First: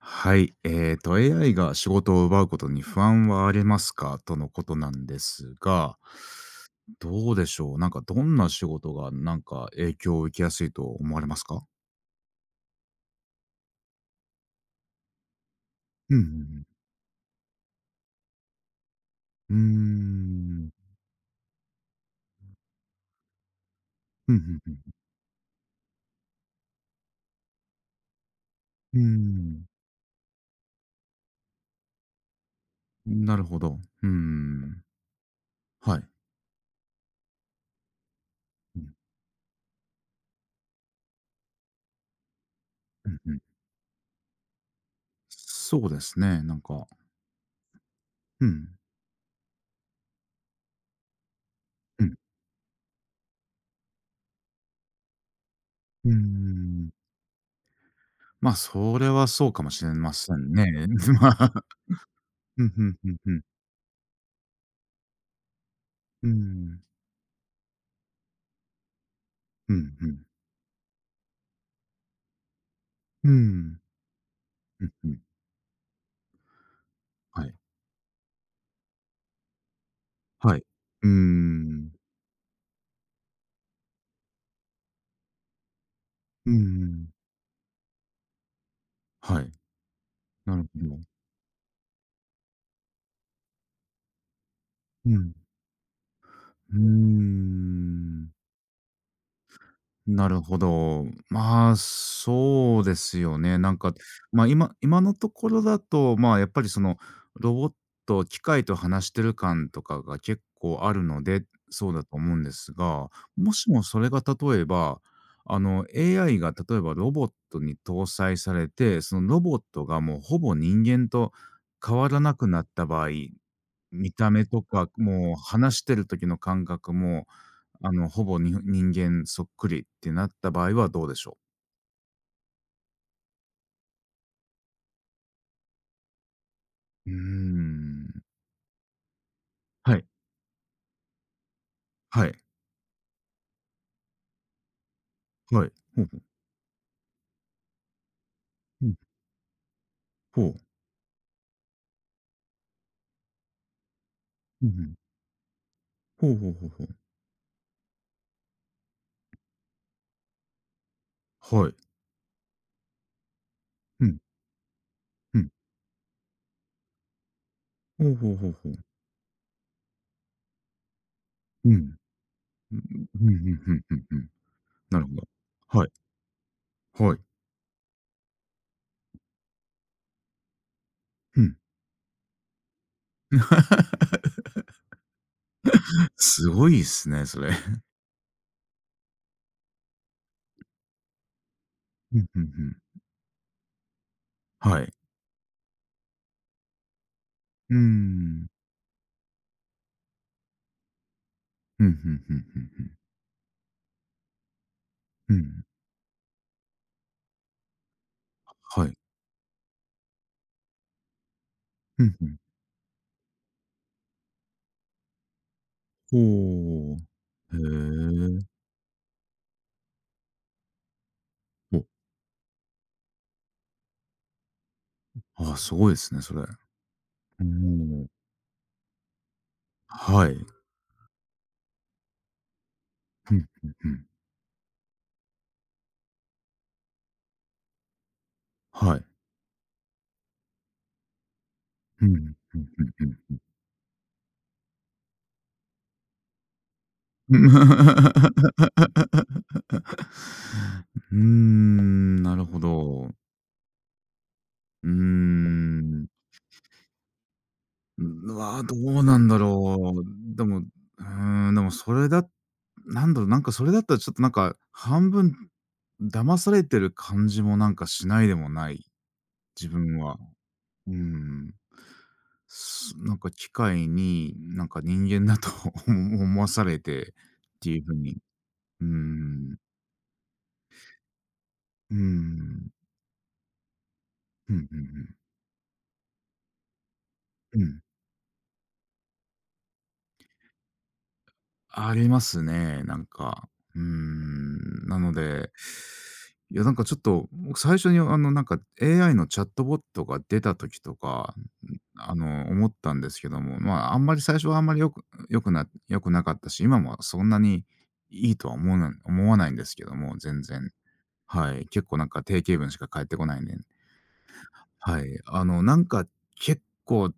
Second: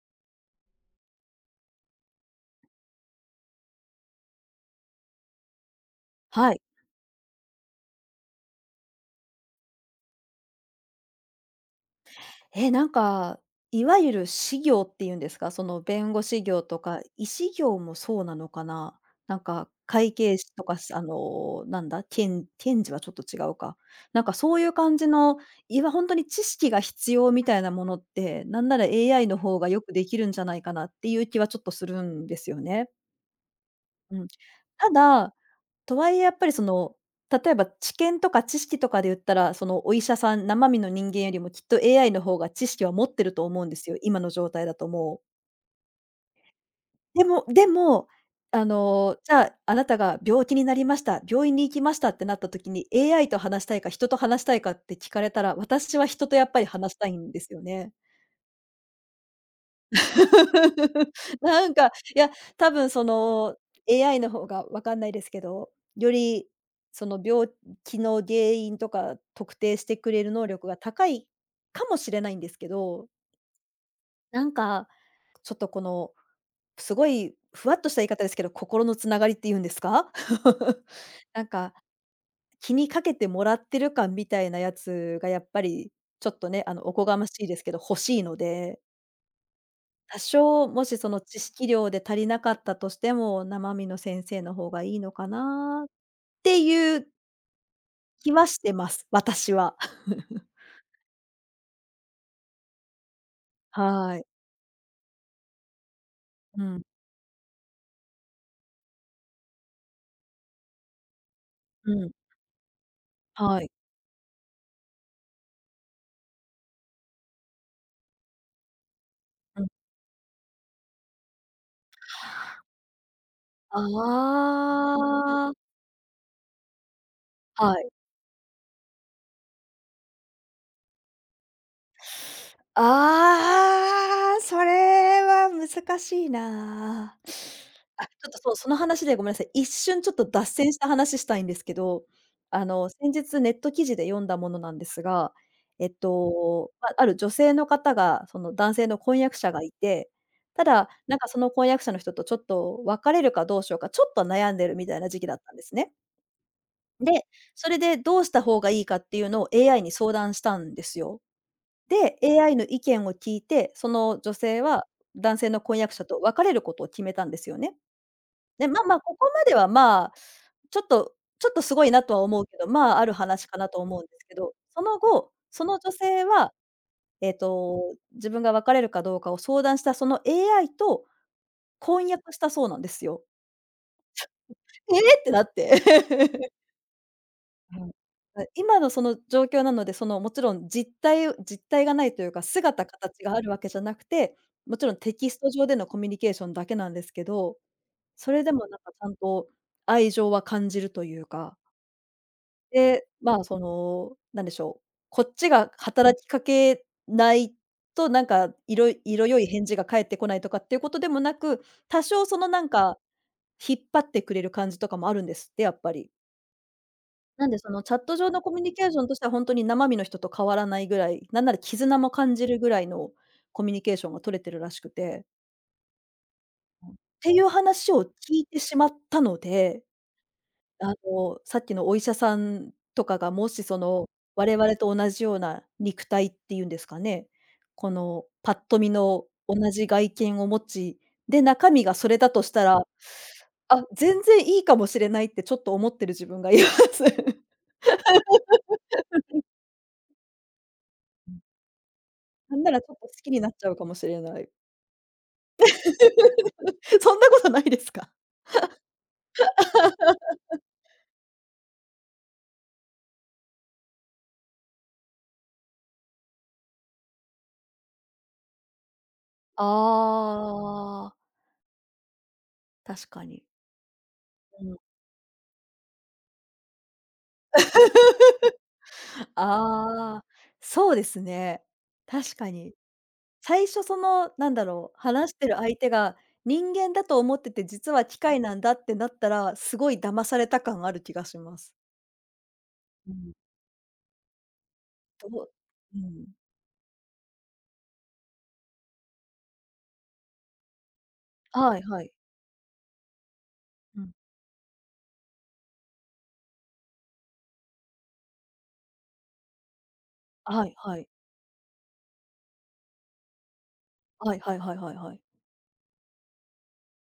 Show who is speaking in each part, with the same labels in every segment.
Speaker 1: はい。AI が仕事を奪うことに不安はありますかとのことなんですが、
Speaker 2: はい。
Speaker 1: どうでしょう、なんか、どんな仕事が、なんか、影響を受けやすいと思われますか？
Speaker 2: えー、なんか、いわゆる私業っていうんですか、その弁
Speaker 1: うんう
Speaker 2: 護
Speaker 1: んう
Speaker 2: 士業
Speaker 1: ん。
Speaker 2: とか、医師業もそうなのかな。なん
Speaker 1: うー
Speaker 2: か会計士と
Speaker 1: ん。
Speaker 2: か、あの、なんだ、検検事はちょっと違うか。なん
Speaker 1: う
Speaker 2: か
Speaker 1: ん
Speaker 2: そうい
Speaker 1: うんう
Speaker 2: う
Speaker 1: ん。
Speaker 2: 感じの、いわ本当に知識が必要みたいなものって、なんなら
Speaker 1: うー
Speaker 2: AI の方
Speaker 1: ん。
Speaker 2: がよくできるんじゃないかなっていう気はちょっとするんですよね。
Speaker 1: なるほど。うー
Speaker 2: うん。
Speaker 1: ん。
Speaker 2: ただ
Speaker 1: は
Speaker 2: とは
Speaker 1: い。
Speaker 2: いえやっぱりその、例えば知見とか知識
Speaker 1: う
Speaker 2: と
Speaker 1: ん
Speaker 2: かで言ったら、そのお医者さん、生身の人間よりもきっと AI の方が知識は持
Speaker 1: う
Speaker 2: っ
Speaker 1: ん
Speaker 2: て
Speaker 1: う
Speaker 2: る
Speaker 1: ん。
Speaker 2: と思うんですよ、今の状態だともう。
Speaker 1: そうですね。なんか、
Speaker 2: でも、
Speaker 1: う
Speaker 2: あ
Speaker 1: ん。
Speaker 2: の、じゃあ、あなたが病気になりました、病院に行きまし
Speaker 1: う
Speaker 2: た
Speaker 1: ん。
Speaker 2: ってなった時に、AI と話したいか、人と話したいかって聞かれたら、私は
Speaker 1: うー
Speaker 2: 人とやっぱり
Speaker 1: ん。
Speaker 2: 話したいんですよね。
Speaker 1: まあ、それはそうかもしれませんね。ま あ、
Speaker 2: なんか、いや、
Speaker 1: う
Speaker 2: 多
Speaker 1: んう
Speaker 2: 分
Speaker 1: ん
Speaker 2: そ
Speaker 1: うんうん。
Speaker 2: の AI の方がわかんないですけど、よ
Speaker 1: うー
Speaker 2: り
Speaker 1: ん。
Speaker 2: その病気の原因とか特
Speaker 1: うん
Speaker 2: 定
Speaker 1: う
Speaker 2: してく
Speaker 1: ん。
Speaker 2: れる能力が高いかもしれないんですけど、
Speaker 1: うーん。
Speaker 2: なん
Speaker 1: う
Speaker 2: か、
Speaker 1: んうん、
Speaker 2: ちょっとこの、すごい
Speaker 1: はい。
Speaker 2: ふわっとした言い方ですけど、心のつながりっていうんですか
Speaker 1: はい。うー
Speaker 2: なんか、
Speaker 1: ん。
Speaker 2: 気にかけてもらってる感みたいなやつがやっぱり、ちょっと
Speaker 1: うん
Speaker 2: ね、あの、おこが
Speaker 1: ん。
Speaker 2: ましいですけど欲しいので
Speaker 1: はい。
Speaker 2: 多
Speaker 1: なるほ
Speaker 2: 少、も
Speaker 1: ど。
Speaker 2: しその知識量で足りなかったとしても、生身の先生の方がいいの
Speaker 1: う
Speaker 2: か
Speaker 1: ん。
Speaker 2: なって
Speaker 1: うー
Speaker 2: いう
Speaker 1: ん。
Speaker 2: 気はしてます、私は。
Speaker 1: なる ほど。まあ、そうですよね。なんか、
Speaker 2: はい。
Speaker 1: まあ、今のところだと、まあ、やっぱ
Speaker 2: う
Speaker 1: りそ
Speaker 2: ん、
Speaker 1: の、ロボット、機械と話してる感とかが結構あるので、そ
Speaker 2: う
Speaker 1: うだ
Speaker 2: ん、
Speaker 1: と思うんですが、も
Speaker 2: は
Speaker 1: し
Speaker 2: い。
Speaker 1: もそれが例えば、あの、AI が例えばロボットに搭載されて、そのロボッ
Speaker 2: うん。
Speaker 1: トがもうほぼ人間と変わらなくなった場合、
Speaker 2: あ
Speaker 1: 見た目とか、もう
Speaker 2: あ、
Speaker 1: 話してる時の感覚も、
Speaker 2: はい。
Speaker 1: あの、ほぼに人間そっくりってなった場合はどうでしょ
Speaker 2: ああ、それは難しい
Speaker 1: う？うー
Speaker 2: な。あ、ち
Speaker 1: ん。
Speaker 2: ょっと、そう、その話でごめんなさい。一
Speaker 1: は
Speaker 2: 瞬
Speaker 1: い。
Speaker 2: ちょっと脱線した話したいんですけど、
Speaker 1: はい。
Speaker 2: あの、先日ネット記事で読んだものなんですが、
Speaker 1: はい。ほうほう。
Speaker 2: ま、ある女性の方が、その男
Speaker 1: う
Speaker 2: 性
Speaker 1: ん。
Speaker 2: の婚約者がいて、
Speaker 1: ほう。
Speaker 2: ただ、なんかその婚約者の人とちょっと別れるかどうしようか、ちょっと悩ん
Speaker 1: う
Speaker 2: でるみ
Speaker 1: ん、
Speaker 2: たいな時期だったんですね。
Speaker 1: ほうほうほうほう。
Speaker 2: で、それでどうした方がいいかっていうのを AI に相談したんですよ。
Speaker 1: はい。
Speaker 2: で、AI の意見を聞いて、そ
Speaker 1: うん、
Speaker 2: の女性は
Speaker 1: う
Speaker 2: 男
Speaker 1: ん。
Speaker 2: 性の婚約者と別れることを決めたんですよね。
Speaker 1: ほうほうほう
Speaker 2: で、
Speaker 1: ほう。
Speaker 2: まあまあ、ここまではまあ、ちょっとちょっと
Speaker 1: う
Speaker 2: すごい
Speaker 1: ん。
Speaker 2: なとは思うけど、
Speaker 1: う
Speaker 2: まあ、あ
Speaker 1: ん、
Speaker 2: る
Speaker 1: うんうん
Speaker 2: 話かな
Speaker 1: う
Speaker 2: と
Speaker 1: んう
Speaker 2: 思う
Speaker 1: ん
Speaker 2: んで
Speaker 1: う
Speaker 2: す
Speaker 1: ん。
Speaker 2: けど、その
Speaker 1: なるほど。
Speaker 2: 後、その
Speaker 1: はい。
Speaker 2: 女性は、
Speaker 1: はい。
Speaker 2: えっと、自分が別れるかどうかを相談したその AI と
Speaker 1: うん。
Speaker 2: 婚約したそうなんですよ。ええってなって。
Speaker 1: すごいっすね、それ。
Speaker 2: うん。あ、今のその状況なので、そのもちろん実体がない
Speaker 1: う
Speaker 2: と
Speaker 1: ん、
Speaker 2: いう
Speaker 1: うん
Speaker 2: か、
Speaker 1: うん。
Speaker 2: 姿形があるわけじゃなくて、も
Speaker 1: は
Speaker 2: ち
Speaker 1: い。
Speaker 2: ろんテキスト上でのコミュニケーションだけなんですけど、
Speaker 1: うー
Speaker 2: それ
Speaker 1: ん。
Speaker 2: でもなんかちゃんと愛情は感じるというか、
Speaker 1: うんうんうんうんうん。
Speaker 2: で、まあ、その、なんでしょう、こ
Speaker 1: う
Speaker 2: っち
Speaker 1: ん。
Speaker 2: が働きかけないと、なんか
Speaker 1: は
Speaker 2: 色
Speaker 1: い。
Speaker 2: 色良い返事が返ってこないとかっていうことでもなく、多
Speaker 1: うんう
Speaker 2: 少
Speaker 1: ん。
Speaker 2: そのなんか、引っ張ってくれる感じとかもあるんですって、やっぱり。
Speaker 1: ほう。
Speaker 2: なんで、そのチャット上
Speaker 1: へ
Speaker 2: の
Speaker 1: え。
Speaker 2: コミュニケーションとしてはほんとに生身の人と変わらないぐらい、なんなら
Speaker 1: お、
Speaker 2: 絆も感じるぐらいのコミュニケーションが取れてるらしくて。
Speaker 1: あ、すごいですね、それ。う
Speaker 2: ってい
Speaker 1: ー
Speaker 2: う話を
Speaker 1: ん。
Speaker 2: 聞いてしまったので、
Speaker 1: はい。
Speaker 2: あの、さっきのお医者さんとかが
Speaker 1: ふん
Speaker 2: もし
Speaker 1: ふん
Speaker 2: そ
Speaker 1: ふん。
Speaker 2: の、我々と同じような肉体っていうんですかね、このぱっと見
Speaker 1: はい。
Speaker 2: の同じ外見を持ち、で、中身が
Speaker 1: ふ
Speaker 2: そ
Speaker 1: ん
Speaker 2: れだとし
Speaker 1: ふ
Speaker 2: た
Speaker 1: んふ
Speaker 2: ら、
Speaker 1: んふんふん。
Speaker 2: あ、全然いいかもしれないってちょっと思ってる自分がいます。
Speaker 1: うーん、なる
Speaker 2: な
Speaker 1: ほ
Speaker 2: んならちょっと好
Speaker 1: ど。
Speaker 2: きになっちゃうかもしれない。
Speaker 1: うーん。
Speaker 2: そんなことないですか？
Speaker 1: うわ、どうなんだろう。でも、うーん、でもそれだなんだろう、なんかそれだったらちょっとなんか、半分騙されてる感じもなんかしないでもない、自分は。う
Speaker 2: ああ、
Speaker 1: ん。
Speaker 2: 確
Speaker 1: なん
Speaker 2: か
Speaker 1: か
Speaker 2: に。
Speaker 1: 機械に、な
Speaker 2: う
Speaker 1: ん
Speaker 2: ん。
Speaker 1: か人間だと 思わされてっていう風に、うん、
Speaker 2: ああ、そうですね。
Speaker 1: う
Speaker 2: 確か
Speaker 1: ん、
Speaker 2: に。最初その、な
Speaker 1: う
Speaker 2: ん
Speaker 1: んうん
Speaker 2: だ
Speaker 1: う
Speaker 2: ろう、
Speaker 1: ん、
Speaker 2: 話してる相手が人間だと思って
Speaker 1: う
Speaker 2: て、
Speaker 1: ん。
Speaker 2: 実は機械なんだってなったら、すごい騙された感ある気がします。
Speaker 1: ありますね、なん
Speaker 2: うん。
Speaker 1: か。うーん、なの
Speaker 2: どう
Speaker 1: で、
Speaker 2: うん。
Speaker 1: いや、なんかちょっと、僕最初に、あの、なんか AI のチャットボットが出た時とか、
Speaker 2: はいはい。
Speaker 1: あの、思ったんですけども、まあ、あ
Speaker 2: う
Speaker 1: ん
Speaker 2: ん。
Speaker 1: まり最初はあんまりよくなかったし、今もそんなにいいとは思わないんですけども、全
Speaker 2: は
Speaker 1: 然。
Speaker 2: いはい。
Speaker 1: はい。結構なんか定型文しか返ってこないんで。
Speaker 2: はいはいはいはい
Speaker 1: は
Speaker 2: は
Speaker 1: い。
Speaker 2: い。
Speaker 1: あの、なんか結構、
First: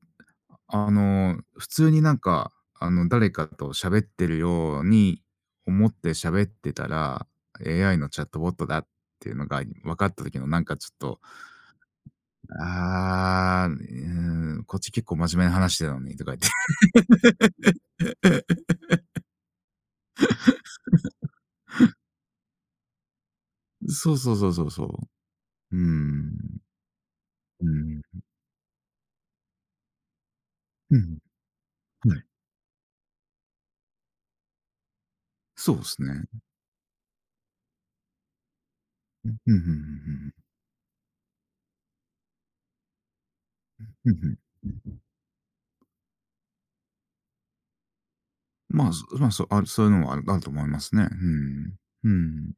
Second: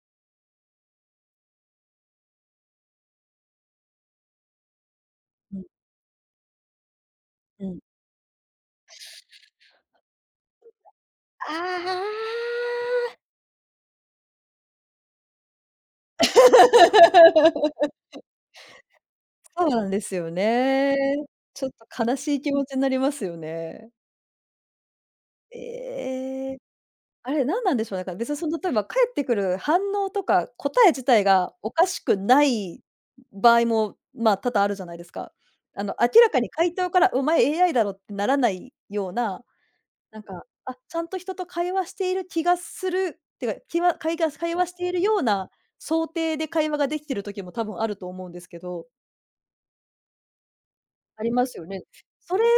Speaker 1: あの、普通になんか、あの、誰かと喋ってるように
Speaker 2: うん。
Speaker 1: 思って喋ってたら、
Speaker 2: うん。
Speaker 1: AI のチャットボットだっていうのが分かった時のなんかちょっと、
Speaker 2: あ
Speaker 1: ああ、うーん、こっち結構真面目な話してたのにとか言って。
Speaker 2: あ。そうなんですよね。ちょっと悲しい気持ちになりますよ ね。
Speaker 1: そうそうそうそうそう。うー
Speaker 2: ええ。
Speaker 1: ん。
Speaker 2: あれ、
Speaker 1: う
Speaker 2: 何なんでしょうね。
Speaker 1: ん。
Speaker 2: だから別にその例えば返ってくる反応とか、答え
Speaker 1: う
Speaker 2: 自
Speaker 1: ん。
Speaker 2: 体がおかしく
Speaker 1: はい。
Speaker 2: ない場合も、まあ、多々あるじゃないですか。
Speaker 1: そう
Speaker 2: あ
Speaker 1: で
Speaker 2: の、
Speaker 1: す
Speaker 2: 明
Speaker 1: ね。
Speaker 2: らかに回答から、「お前 AI だろ」ってならないよう
Speaker 1: うん
Speaker 2: な、
Speaker 1: うんう
Speaker 2: なん
Speaker 1: ん
Speaker 2: か、あ、ちゃんと人と会話している気がするっていうか、きわ
Speaker 1: う
Speaker 2: 会
Speaker 1: ん。
Speaker 2: 話会話
Speaker 1: う
Speaker 2: し
Speaker 1: ん
Speaker 2: て
Speaker 1: う
Speaker 2: い
Speaker 1: ん。
Speaker 2: るような想定で会話ができてる時も多分あると思うんですけど
Speaker 1: まあ、そう、そういうのもあると思いますね。う
Speaker 2: ありますよ
Speaker 1: ん。
Speaker 2: ね。
Speaker 1: う
Speaker 2: それ
Speaker 1: ん。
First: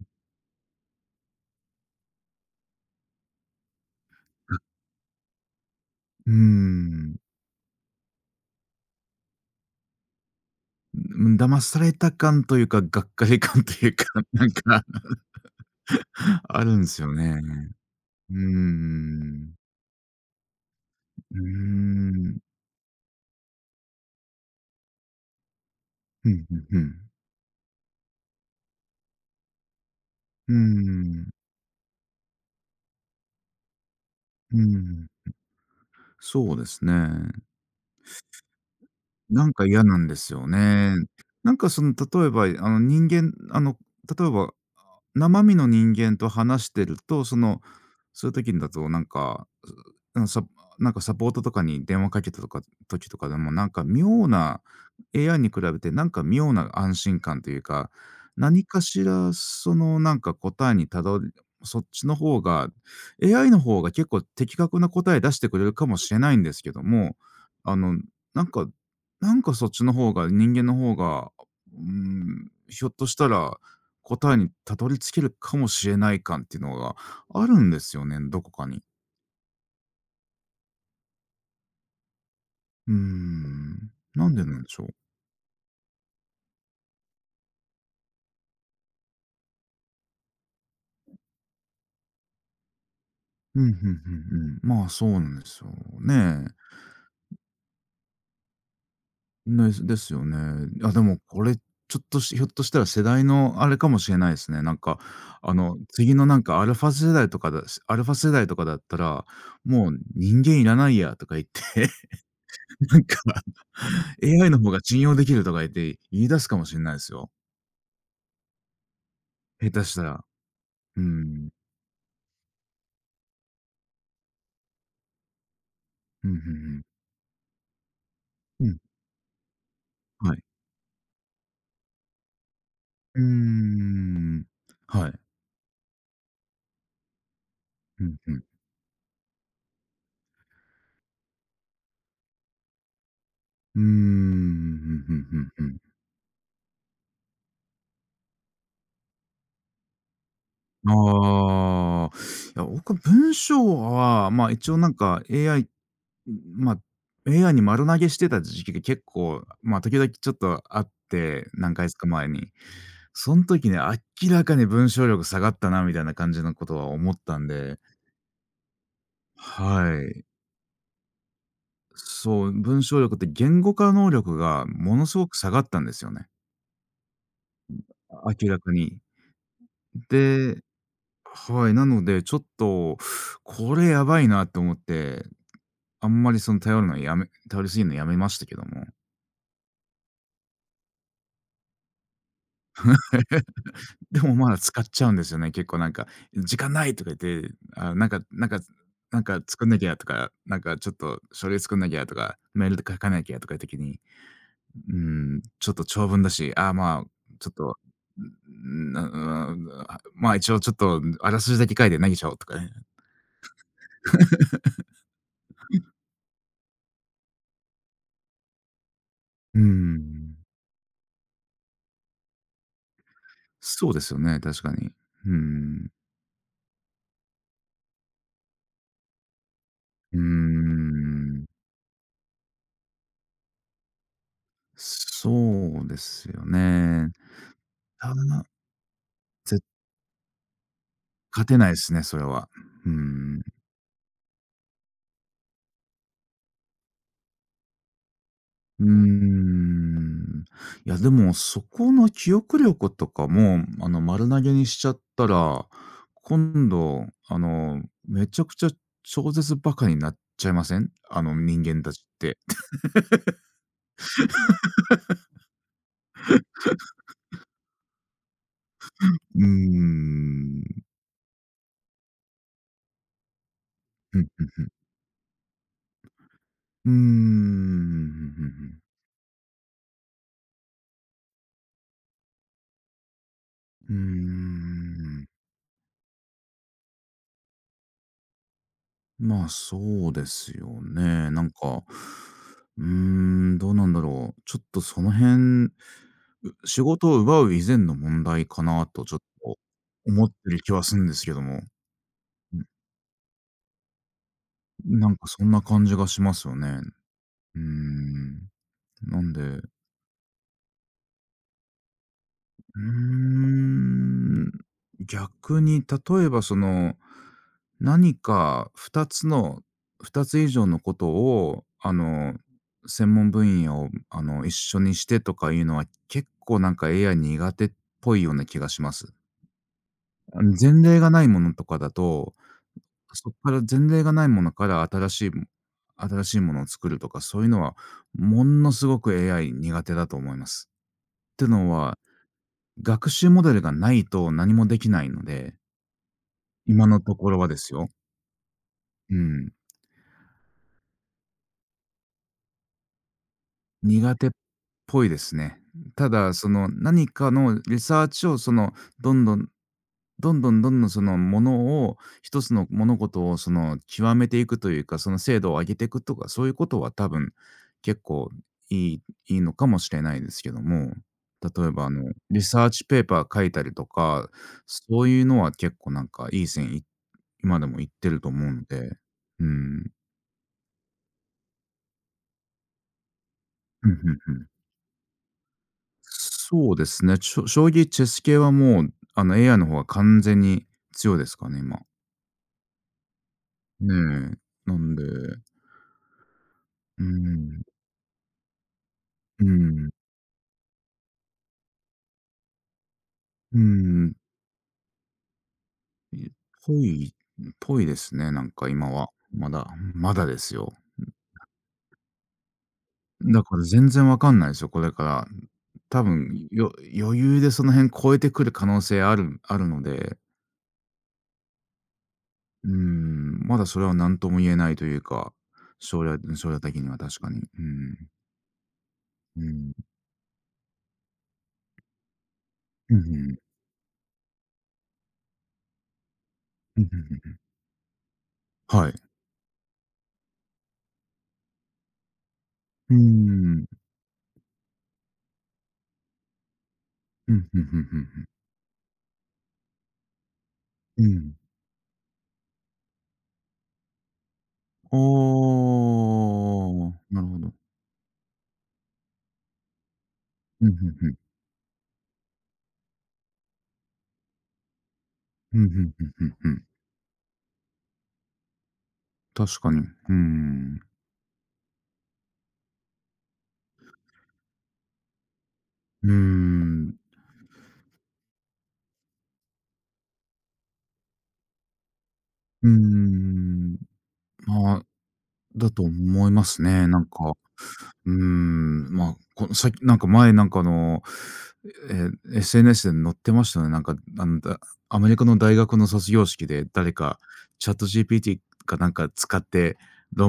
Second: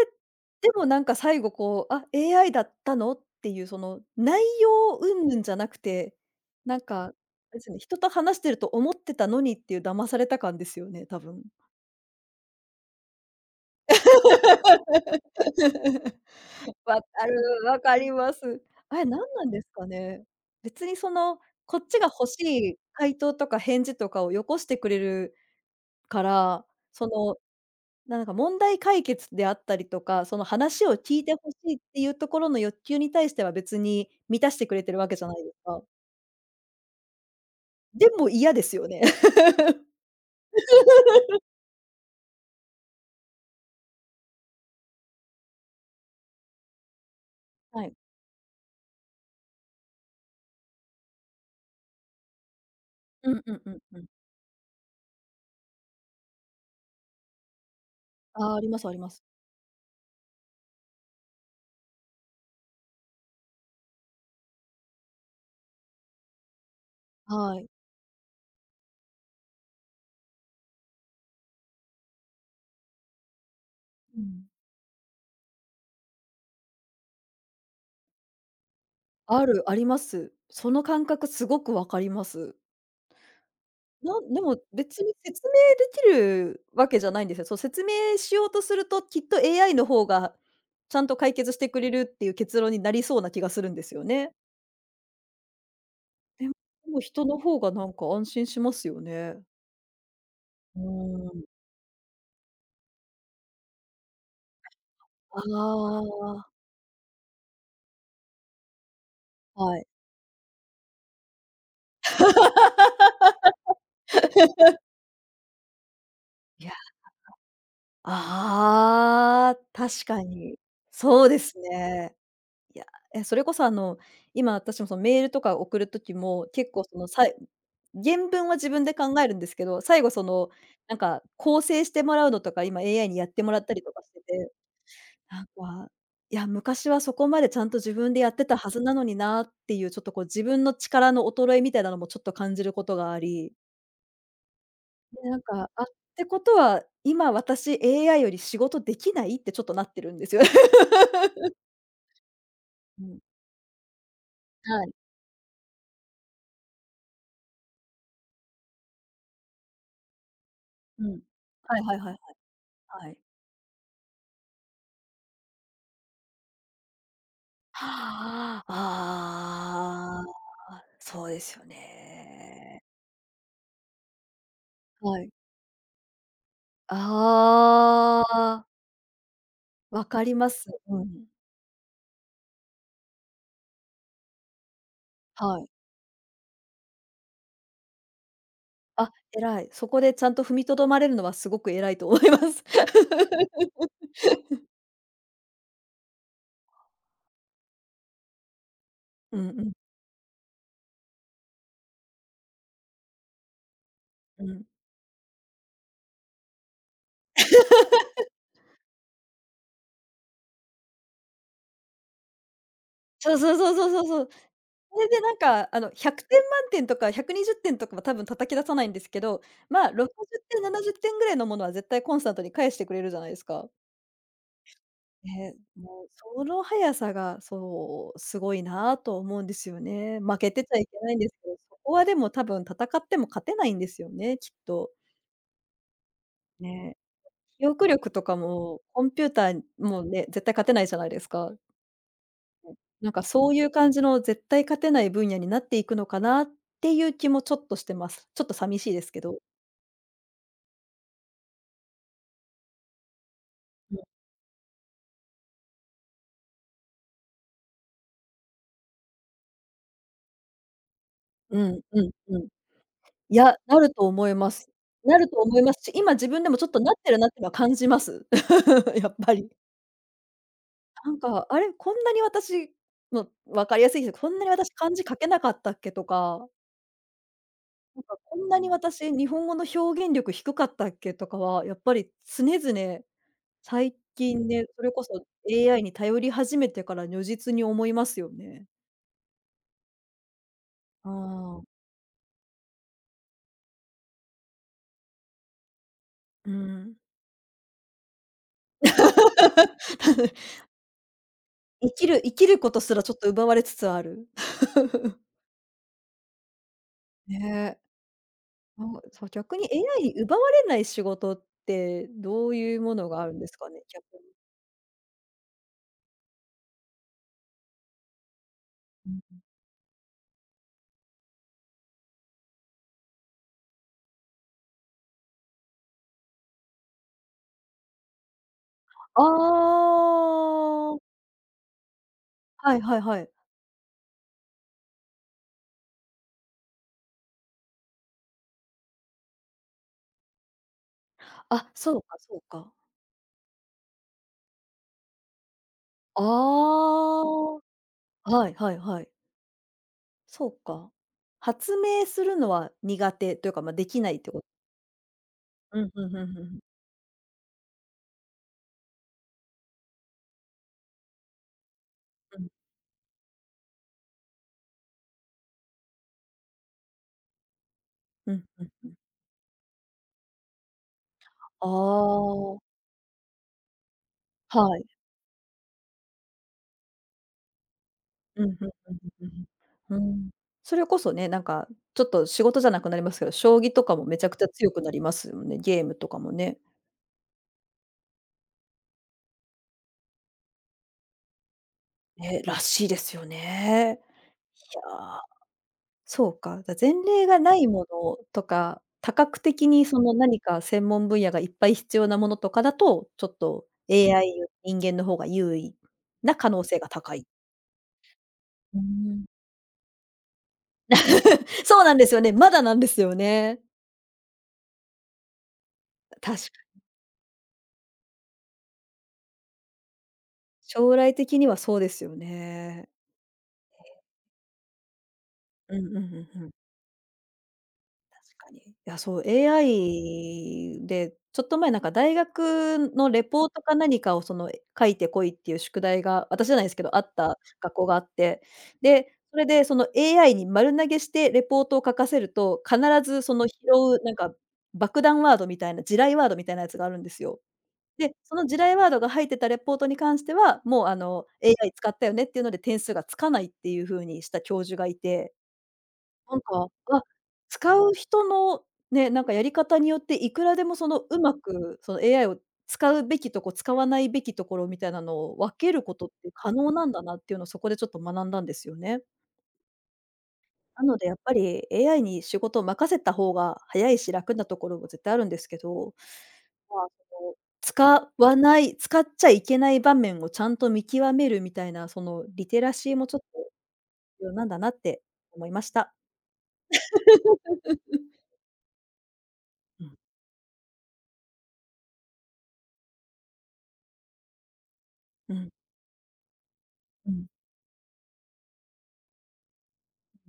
Speaker 2: でもなんか最後こう、あ、AI だったのっていうその内容云々じゃなくて、
Speaker 1: うー
Speaker 2: なんか、あ
Speaker 1: ん。
Speaker 2: れですよね、人と話してると思ってたのにっていう騙された感ですよね、多
Speaker 1: うん、
Speaker 2: 分。
Speaker 1: 騙された感というか、がっかり感というか、なんかあ るんで
Speaker 2: わ
Speaker 1: すよ
Speaker 2: かる、
Speaker 1: ね。
Speaker 2: わかり
Speaker 1: う
Speaker 2: ま
Speaker 1: ー
Speaker 2: す。あれ何なん
Speaker 1: ん。
Speaker 2: ですかね。別にそ
Speaker 1: う
Speaker 2: の、こっちが欲
Speaker 1: ー
Speaker 2: し
Speaker 1: ん。
Speaker 2: い回答とか返事とかをよこしてくれるか
Speaker 1: うんふん
Speaker 2: ら、
Speaker 1: ふん。
Speaker 2: そのなんか問題解決であったりとか、その
Speaker 1: うー
Speaker 2: 話を聞い
Speaker 1: ん。
Speaker 2: てほしいっていうところの欲求に対しては別に満た
Speaker 1: う
Speaker 2: し
Speaker 1: ー
Speaker 2: てくれてるわ
Speaker 1: ん。
Speaker 2: けじゃないですか。
Speaker 1: そうですね。
Speaker 2: でも嫌ですよね。
Speaker 1: なんか 嫌なんですよね。なんかその、例えば、あの、例えば生身の人間と話してると、その、
Speaker 2: はい。
Speaker 1: そういう時にだとなんか、ううん、なんかサポートとかに電話かけたとか時とか
Speaker 2: う
Speaker 1: で
Speaker 2: ん
Speaker 1: も、
Speaker 2: うん
Speaker 1: なん
Speaker 2: うん
Speaker 1: か
Speaker 2: うん。
Speaker 1: 妙な AI に比べてなんか妙な安心感というか、
Speaker 2: ああ、あ
Speaker 1: 何
Speaker 2: りま
Speaker 1: か
Speaker 2: すあり
Speaker 1: し
Speaker 2: ます。
Speaker 1: らそのなんか答えにたどりそっちの方が AI の方が結構的確な答え出してくれるかもしれないんですけども、
Speaker 2: はい。
Speaker 1: あの、なんかなんかそっちの方が、人間の方が、うーん、ひょっとしたら
Speaker 2: う
Speaker 1: 答え
Speaker 2: ん。
Speaker 1: にたどり着けるかもしれない感っていうのがあるんですよね、どこかに。
Speaker 2: ある、あります。その感覚すごくわかります。
Speaker 1: うーん。
Speaker 2: な
Speaker 1: なん
Speaker 2: で
Speaker 1: でな
Speaker 2: も
Speaker 1: んでしょう。
Speaker 2: 別に説明できるわけじゃないんですよ。そう、説明しようとすると、きっと AI の方がちゃんと解決してくれるっていう結論になりそうな気が
Speaker 1: う
Speaker 2: す
Speaker 1: ん、うんう
Speaker 2: るんで
Speaker 1: ん
Speaker 2: すよね。
Speaker 1: うん。まあ、そうなんですよね。
Speaker 2: でもでも人の方がなんか安心しますよね。
Speaker 1: ね、ですよね。
Speaker 2: う
Speaker 1: あ、でも
Speaker 2: ー
Speaker 1: こ
Speaker 2: ん。
Speaker 1: れ、ちょっとしひょっとしたら世代のあれかもしれないですね。なんか、あの、
Speaker 2: あ
Speaker 1: 次のなんかアルファ世代とかだったら、
Speaker 2: あ、はい。
Speaker 1: もう人間いらないやとか言って、なんか AI の方 が信用できるとか言って言い出すか
Speaker 2: い
Speaker 1: も
Speaker 2: や、
Speaker 1: しれないですよ。
Speaker 2: ああ、
Speaker 1: 下手した
Speaker 2: 確か
Speaker 1: ら。
Speaker 2: に。
Speaker 1: うー
Speaker 2: そうで
Speaker 1: ん。
Speaker 2: すね。いや、それこそあの、今私もそのメールとか送る時
Speaker 1: うんうんう
Speaker 2: も、結
Speaker 1: ん。
Speaker 2: 構そのさい原文は
Speaker 1: う
Speaker 2: 自
Speaker 1: ん、
Speaker 2: 分で考えるんですけど、最後そ
Speaker 1: はい。
Speaker 2: の、なんか、構成してもらうのとか今 AI に
Speaker 1: うー
Speaker 2: やってもらったりとかして
Speaker 1: ん。
Speaker 2: て
Speaker 1: はい。
Speaker 2: なんか、いや、昔はそこまでちゃんと自
Speaker 1: う
Speaker 2: 分
Speaker 1: ん
Speaker 2: でや
Speaker 1: う
Speaker 2: っ
Speaker 1: ん。
Speaker 2: てたはずなのになっていう、ちょっとこう自分の力の衰えみたいなのもちょっと感じることがあり、
Speaker 1: うーん、うんうん
Speaker 2: で、
Speaker 1: う
Speaker 2: なん
Speaker 1: んう
Speaker 2: か、
Speaker 1: ん。
Speaker 2: あ、ってことは、今私 AI より仕事できないってちょっとなってるんですよ。
Speaker 1: ああ、いや、僕
Speaker 2: うん、
Speaker 1: 文章は、まあ、一応
Speaker 2: は
Speaker 1: なん
Speaker 2: い。
Speaker 1: か AI、まあ、AI に丸投げしてた時期が結構、ま、時々ちょっとあっ
Speaker 2: うん。
Speaker 1: て、何
Speaker 2: はい
Speaker 1: ヶ
Speaker 2: は
Speaker 1: 月
Speaker 2: い
Speaker 1: か
Speaker 2: はいは
Speaker 1: 前に。
Speaker 2: いはい。
Speaker 1: その時ね、明らかに文章力下がったなみたいな感じのことは思ったんで、
Speaker 2: はあ
Speaker 1: はい。
Speaker 2: ああ、そうですよ
Speaker 1: そう、文
Speaker 2: ね。
Speaker 1: 章力って言語化能力がものす
Speaker 2: は
Speaker 1: ご
Speaker 2: い。
Speaker 1: く下がったんですよね。
Speaker 2: あ
Speaker 1: 明ら
Speaker 2: あ、
Speaker 1: かに。
Speaker 2: わかりま
Speaker 1: で、
Speaker 2: す。うん。
Speaker 1: はい、なのでちょっと、これやばいなと思って、
Speaker 2: はい。
Speaker 1: あんまりその頼りすぎるのやめましたけども。
Speaker 2: あ、偉い。そこでちゃんと踏みとどまれるのはすごく偉いと思います。
Speaker 1: でもまだ使っちゃうんですよね。結構なんか「時間ない」とか言って、あ、なんかなんかなん
Speaker 2: う
Speaker 1: か
Speaker 2: んう
Speaker 1: 作んな
Speaker 2: ん
Speaker 1: きゃとか、なんかちょっと書類作んなきゃとか、メールで書かなきゃとかいう時に、
Speaker 2: うん。
Speaker 1: うん、ちょっと長文だし、ああ、まあ、ちょっと、うん、うん、まあ、一応ちょっとあらすじだけ書いて投げちゃおうとかね。
Speaker 2: そうそうそうそうそうそう。それでなんか、あの、100点満点とか120点とかは多分叩き出さないんですけど、
Speaker 1: うー
Speaker 2: まあ、
Speaker 1: ん。
Speaker 2: 60点、70点ぐらいのものは絶対コンスタントに返してくれるじゃないですか。
Speaker 1: そうですよね、確かに。う
Speaker 2: ね、
Speaker 1: ん。
Speaker 2: もうその速さが、そう、すごいなと思うんですよ
Speaker 1: う
Speaker 2: ね。負けてち
Speaker 1: ー
Speaker 2: ゃいけないんです
Speaker 1: ん。
Speaker 2: けど、そこはでも多分戦っても勝てないんですよね、きっと。
Speaker 1: そうですよ
Speaker 2: ね。
Speaker 1: ね。
Speaker 2: 記憶力
Speaker 1: た
Speaker 2: とか
Speaker 1: だ、
Speaker 2: も、コンピュータ
Speaker 1: ぜ
Speaker 2: ーもね、絶対勝てないじゃないです
Speaker 1: 勝
Speaker 2: か。
Speaker 1: てないですね、それは。うー
Speaker 2: なんか
Speaker 1: ん。
Speaker 2: そういう感じの絶対勝てない分野になっていくのかなっていう気もちょっとしてます。ちょっと寂
Speaker 1: うー
Speaker 2: しいですけど。
Speaker 1: ん。いや、でも、そこの記憶力とかも、あ
Speaker 2: うん、
Speaker 1: の、丸投げにしちゃったら、今度、あの、めちゃくちゃ超絶バカになっちゃいません？あの、
Speaker 2: う
Speaker 1: 人
Speaker 2: ん、
Speaker 1: 間たち
Speaker 2: う
Speaker 1: って。
Speaker 2: ん、いや、なると思います。なると思いますし、今自分でもちょっとなってるなってのは感じます。やっぱ
Speaker 1: うー
Speaker 2: り。
Speaker 1: ん。
Speaker 2: なんか、あれ、こんなに私の分かりやすいけ
Speaker 1: う
Speaker 2: ど、
Speaker 1: ん
Speaker 2: こんなに
Speaker 1: うん。
Speaker 2: 私漢字書けなかったっけとか、
Speaker 1: うーん。
Speaker 2: なんかこんなに
Speaker 1: ん。
Speaker 2: 私日本語の表現力低かったっけとかは、やっぱり常々
Speaker 1: う
Speaker 2: 最
Speaker 1: ー
Speaker 2: 近ね、それこ
Speaker 1: ん。
Speaker 2: そ AI に頼り始めてから如実に思いますよね。
Speaker 1: まあ、そうですよ
Speaker 2: あ
Speaker 1: ね。なん
Speaker 2: あ。
Speaker 1: か、うーん、どうなんだろう。ちょっとその辺、
Speaker 2: う
Speaker 1: 仕
Speaker 2: ん。
Speaker 1: 事を奪う以前の問題かなとちょっと思ってる 気はするんですけども。
Speaker 2: 生きる生き
Speaker 1: う
Speaker 2: ることすらちょっと奪われつつある。
Speaker 1: ん、なんかそんな感じがしますよね。うー
Speaker 2: ね、
Speaker 1: ん。
Speaker 2: なんか、
Speaker 1: な
Speaker 2: そう。
Speaker 1: ん
Speaker 2: 逆
Speaker 1: で、
Speaker 2: に AI に奪われない仕事ってどうい
Speaker 1: う
Speaker 2: う
Speaker 1: ー
Speaker 2: ものがあるんですかね？逆
Speaker 1: ん、逆に例えばその、何か2
Speaker 2: に。う
Speaker 1: つ
Speaker 2: ん。
Speaker 1: の二つ以上のことを、あの、専門分野を、あの、一緒にしてとかいうのは、結構なんか AI 苦手っぽいような気がします。
Speaker 2: あ
Speaker 1: あの、前例が
Speaker 2: あ。
Speaker 1: ないものとかだと、
Speaker 2: はいはいは
Speaker 1: そ
Speaker 2: い。
Speaker 1: こから前例がないものから新しいものを作るとか、そういうのはものすごく AI 苦手だと思います。っての
Speaker 2: あ、
Speaker 1: は
Speaker 2: そうかそうか。
Speaker 1: 学習モデルがないと何もできないので、
Speaker 2: あ
Speaker 1: 今のと
Speaker 2: あ。
Speaker 1: ころはですよ。
Speaker 2: はいはいはい。
Speaker 1: うん。
Speaker 2: そうか。発明するのは苦手というか、ま、できな
Speaker 1: 苦
Speaker 2: いっ
Speaker 1: 手っ
Speaker 2: て、
Speaker 1: ぽいですね。
Speaker 2: うん、ふ
Speaker 1: た
Speaker 2: んふん
Speaker 1: だ、
Speaker 2: ふん
Speaker 1: そ
Speaker 2: ふん。
Speaker 1: の何かのリサーチをその、どんどん、どんどんどんどんそのものを、
Speaker 2: う
Speaker 1: 一
Speaker 2: ん、
Speaker 1: つの物事をその極めていくというか、その精度を上げていくとか、そういうことは多分結構、
Speaker 2: ふんふん
Speaker 1: い
Speaker 2: ふん。
Speaker 1: いいいのかもしれないですけども、例
Speaker 2: あ
Speaker 1: えばあのリサー
Speaker 2: あ、
Speaker 1: チペーパー書いたりとか、
Speaker 2: はい。
Speaker 1: そういうのは結構なんかいい線いっ今でも行ってると
Speaker 2: う
Speaker 1: 思う
Speaker 2: ん、
Speaker 1: の
Speaker 2: ふんふ
Speaker 1: で、
Speaker 2: んふん
Speaker 1: うん。
Speaker 2: ふんふん。うん。それこそね、なんか、ちょっと仕事じゃなくなりますけど、将棋と
Speaker 1: うんう
Speaker 2: か
Speaker 1: ん
Speaker 2: もめちゃ
Speaker 1: う
Speaker 2: くち
Speaker 1: ん。
Speaker 2: ゃ強くなりますよね、ゲームとかもね。
Speaker 1: そうですね、将棋、チェス系はもう、あの、AI の方が完全に強いですからね、今。
Speaker 2: ね、らしいですよ
Speaker 1: ね
Speaker 2: ね。い
Speaker 1: え。なんで、
Speaker 2: や、
Speaker 1: う
Speaker 2: そうか、前
Speaker 1: ー
Speaker 2: 例がな
Speaker 1: ん、
Speaker 2: いものとか、多角
Speaker 1: うー
Speaker 2: 的に
Speaker 1: ん、
Speaker 2: その何か専門分野がいっぱい必要なものとかだと、ちょっ
Speaker 1: う
Speaker 2: と
Speaker 1: ん、
Speaker 2: AI より人間の方が優位
Speaker 1: い
Speaker 2: な可能
Speaker 1: ぽ
Speaker 2: 性が
Speaker 1: い
Speaker 2: 高い。
Speaker 1: ぽいですね、なんか
Speaker 2: うー
Speaker 1: 今は。
Speaker 2: ん。
Speaker 1: まだまだですよ。
Speaker 2: そうなんですよね。まだなんですよ
Speaker 1: だか
Speaker 2: ね。
Speaker 1: ら全然わかんないですよ、これから。多分、
Speaker 2: 確か、
Speaker 1: 余裕でその辺超えてくる可能性あるので。
Speaker 2: 将来的にはそうですよ
Speaker 1: うー
Speaker 2: ね。
Speaker 1: ん、まだそれは何とも言えないというか、
Speaker 2: うんうんうんう
Speaker 1: 将
Speaker 2: ん。
Speaker 1: 来的には確かに。うん。
Speaker 2: 確かに。いや、そう、
Speaker 1: うん。
Speaker 2: AI で、ちょっと前なんか大学
Speaker 1: うんう
Speaker 2: のレ
Speaker 1: ん。
Speaker 2: ポートか何かをその、書いてこいっていう宿題が、私じゃないです
Speaker 1: う
Speaker 2: け
Speaker 1: ん、ん
Speaker 2: ど、
Speaker 1: う
Speaker 2: あっ
Speaker 1: ん。
Speaker 2: た学校があって、
Speaker 1: はい。
Speaker 2: で、それでその AI に丸投げしてレポートを書かせると、必
Speaker 1: うー
Speaker 2: ずその拾
Speaker 1: ん。
Speaker 2: うなんか爆弾ワードみたいな、地雷ワードみたいなやつがあるんです
Speaker 1: う
Speaker 2: よ。
Speaker 1: ん、ふんふんふん
Speaker 2: で、
Speaker 1: ふ
Speaker 2: その地雷ワードが入ってたレポートに関しては、もう
Speaker 1: ん。うん。
Speaker 2: AI 使ったよねっていうので点数がつかないっていう風にした教授がい
Speaker 1: あ
Speaker 2: て、
Speaker 1: あ、
Speaker 2: なんか、あ、
Speaker 1: なるほど。
Speaker 2: 使う人のね、なんかやり方によっていくらで
Speaker 1: うん、
Speaker 2: も
Speaker 1: ふ
Speaker 2: そ
Speaker 1: ん
Speaker 2: の
Speaker 1: ふん。
Speaker 2: うまくその AI を使うべきとこ、使わないべきところみたいなのを分
Speaker 1: うん、
Speaker 2: け
Speaker 1: ふ
Speaker 2: る
Speaker 1: ん
Speaker 2: こ
Speaker 1: ふ
Speaker 2: とっ
Speaker 1: んふん
Speaker 2: て
Speaker 1: ふ
Speaker 2: 可
Speaker 1: ん。
Speaker 2: 能なんだなっていうのをそこでちょっと学んだんですよね。
Speaker 1: 確かに。うん。
Speaker 2: なのでやっぱり AI に仕事を任せた方が早いし、楽なところも絶対あるんですけど、
Speaker 1: うー
Speaker 2: まあ、
Speaker 1: ん。
Speaker 2: その、使っちゃいけない場面をちゃんと見極めるみたいな、そのリテ
Speaker 1: うー
Speaker 2: ラシーもちょっと
Speaker 1: ん。
Speaker 2: 必要なんだなっ
Speaker 1: まあ、
Speaker 2: て思いま
Speaker 1: だ
Speaker 2: し
Speaker 1: と
Speaker 2: た。
Speaker 1: 思いますね。なんか、うーん、まあ、この
Speaker 2: う
Speaker 1: な
Speaker 2: ん、
Speaker 1: んか前なんかあの、え SNS で載ってましたね。なんか、あの、だアメリカ
Speaker 2: う
Speaker 1: の
Speaker 2: ん、
Speaker 1: 大学の卒業式で誰
Speaker 2: う
Speaker 1: か
Speaker 2: ん、
Speaker 1: ChatGPT かなんか使って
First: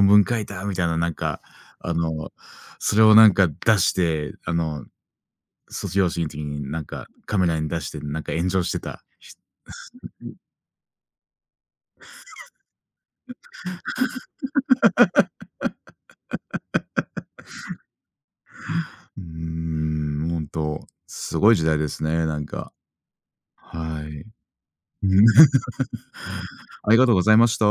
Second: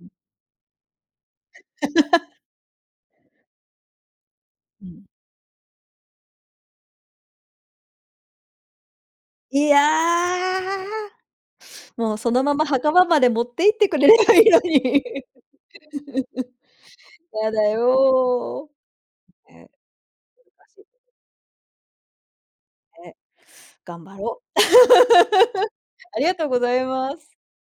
Speaker 2: うん、
Speaker 1: 文書いたみたいななんか、あの、それをなんか出して、あの、
Speaker 2: うん。
Speaker 1: 卒業式の時になんかカメラに出してなんか炎上してた、
Speaker 2: いや、もうそのまま墓場まで持って行ってくれればいいのに。やだよ。
Speaker 1: うー
Speaker 2: ね、
Speaker 1: ん、本
Speaker 2: 難し
Speaker 1: 当
Speaker 2: い
Speaker 1: すごい時代ですね、なんか。
Speaker 2: ね。
Speaker 1: は
Speaker 2: 頑張
Speaker 1: い。
Speaker 2: ろう。ありがとうござい
Speaker 1: ありがとう
Speaker 2: ま
Speaker 1: ござい
Speaker 2: す。
Speaker 1: ました。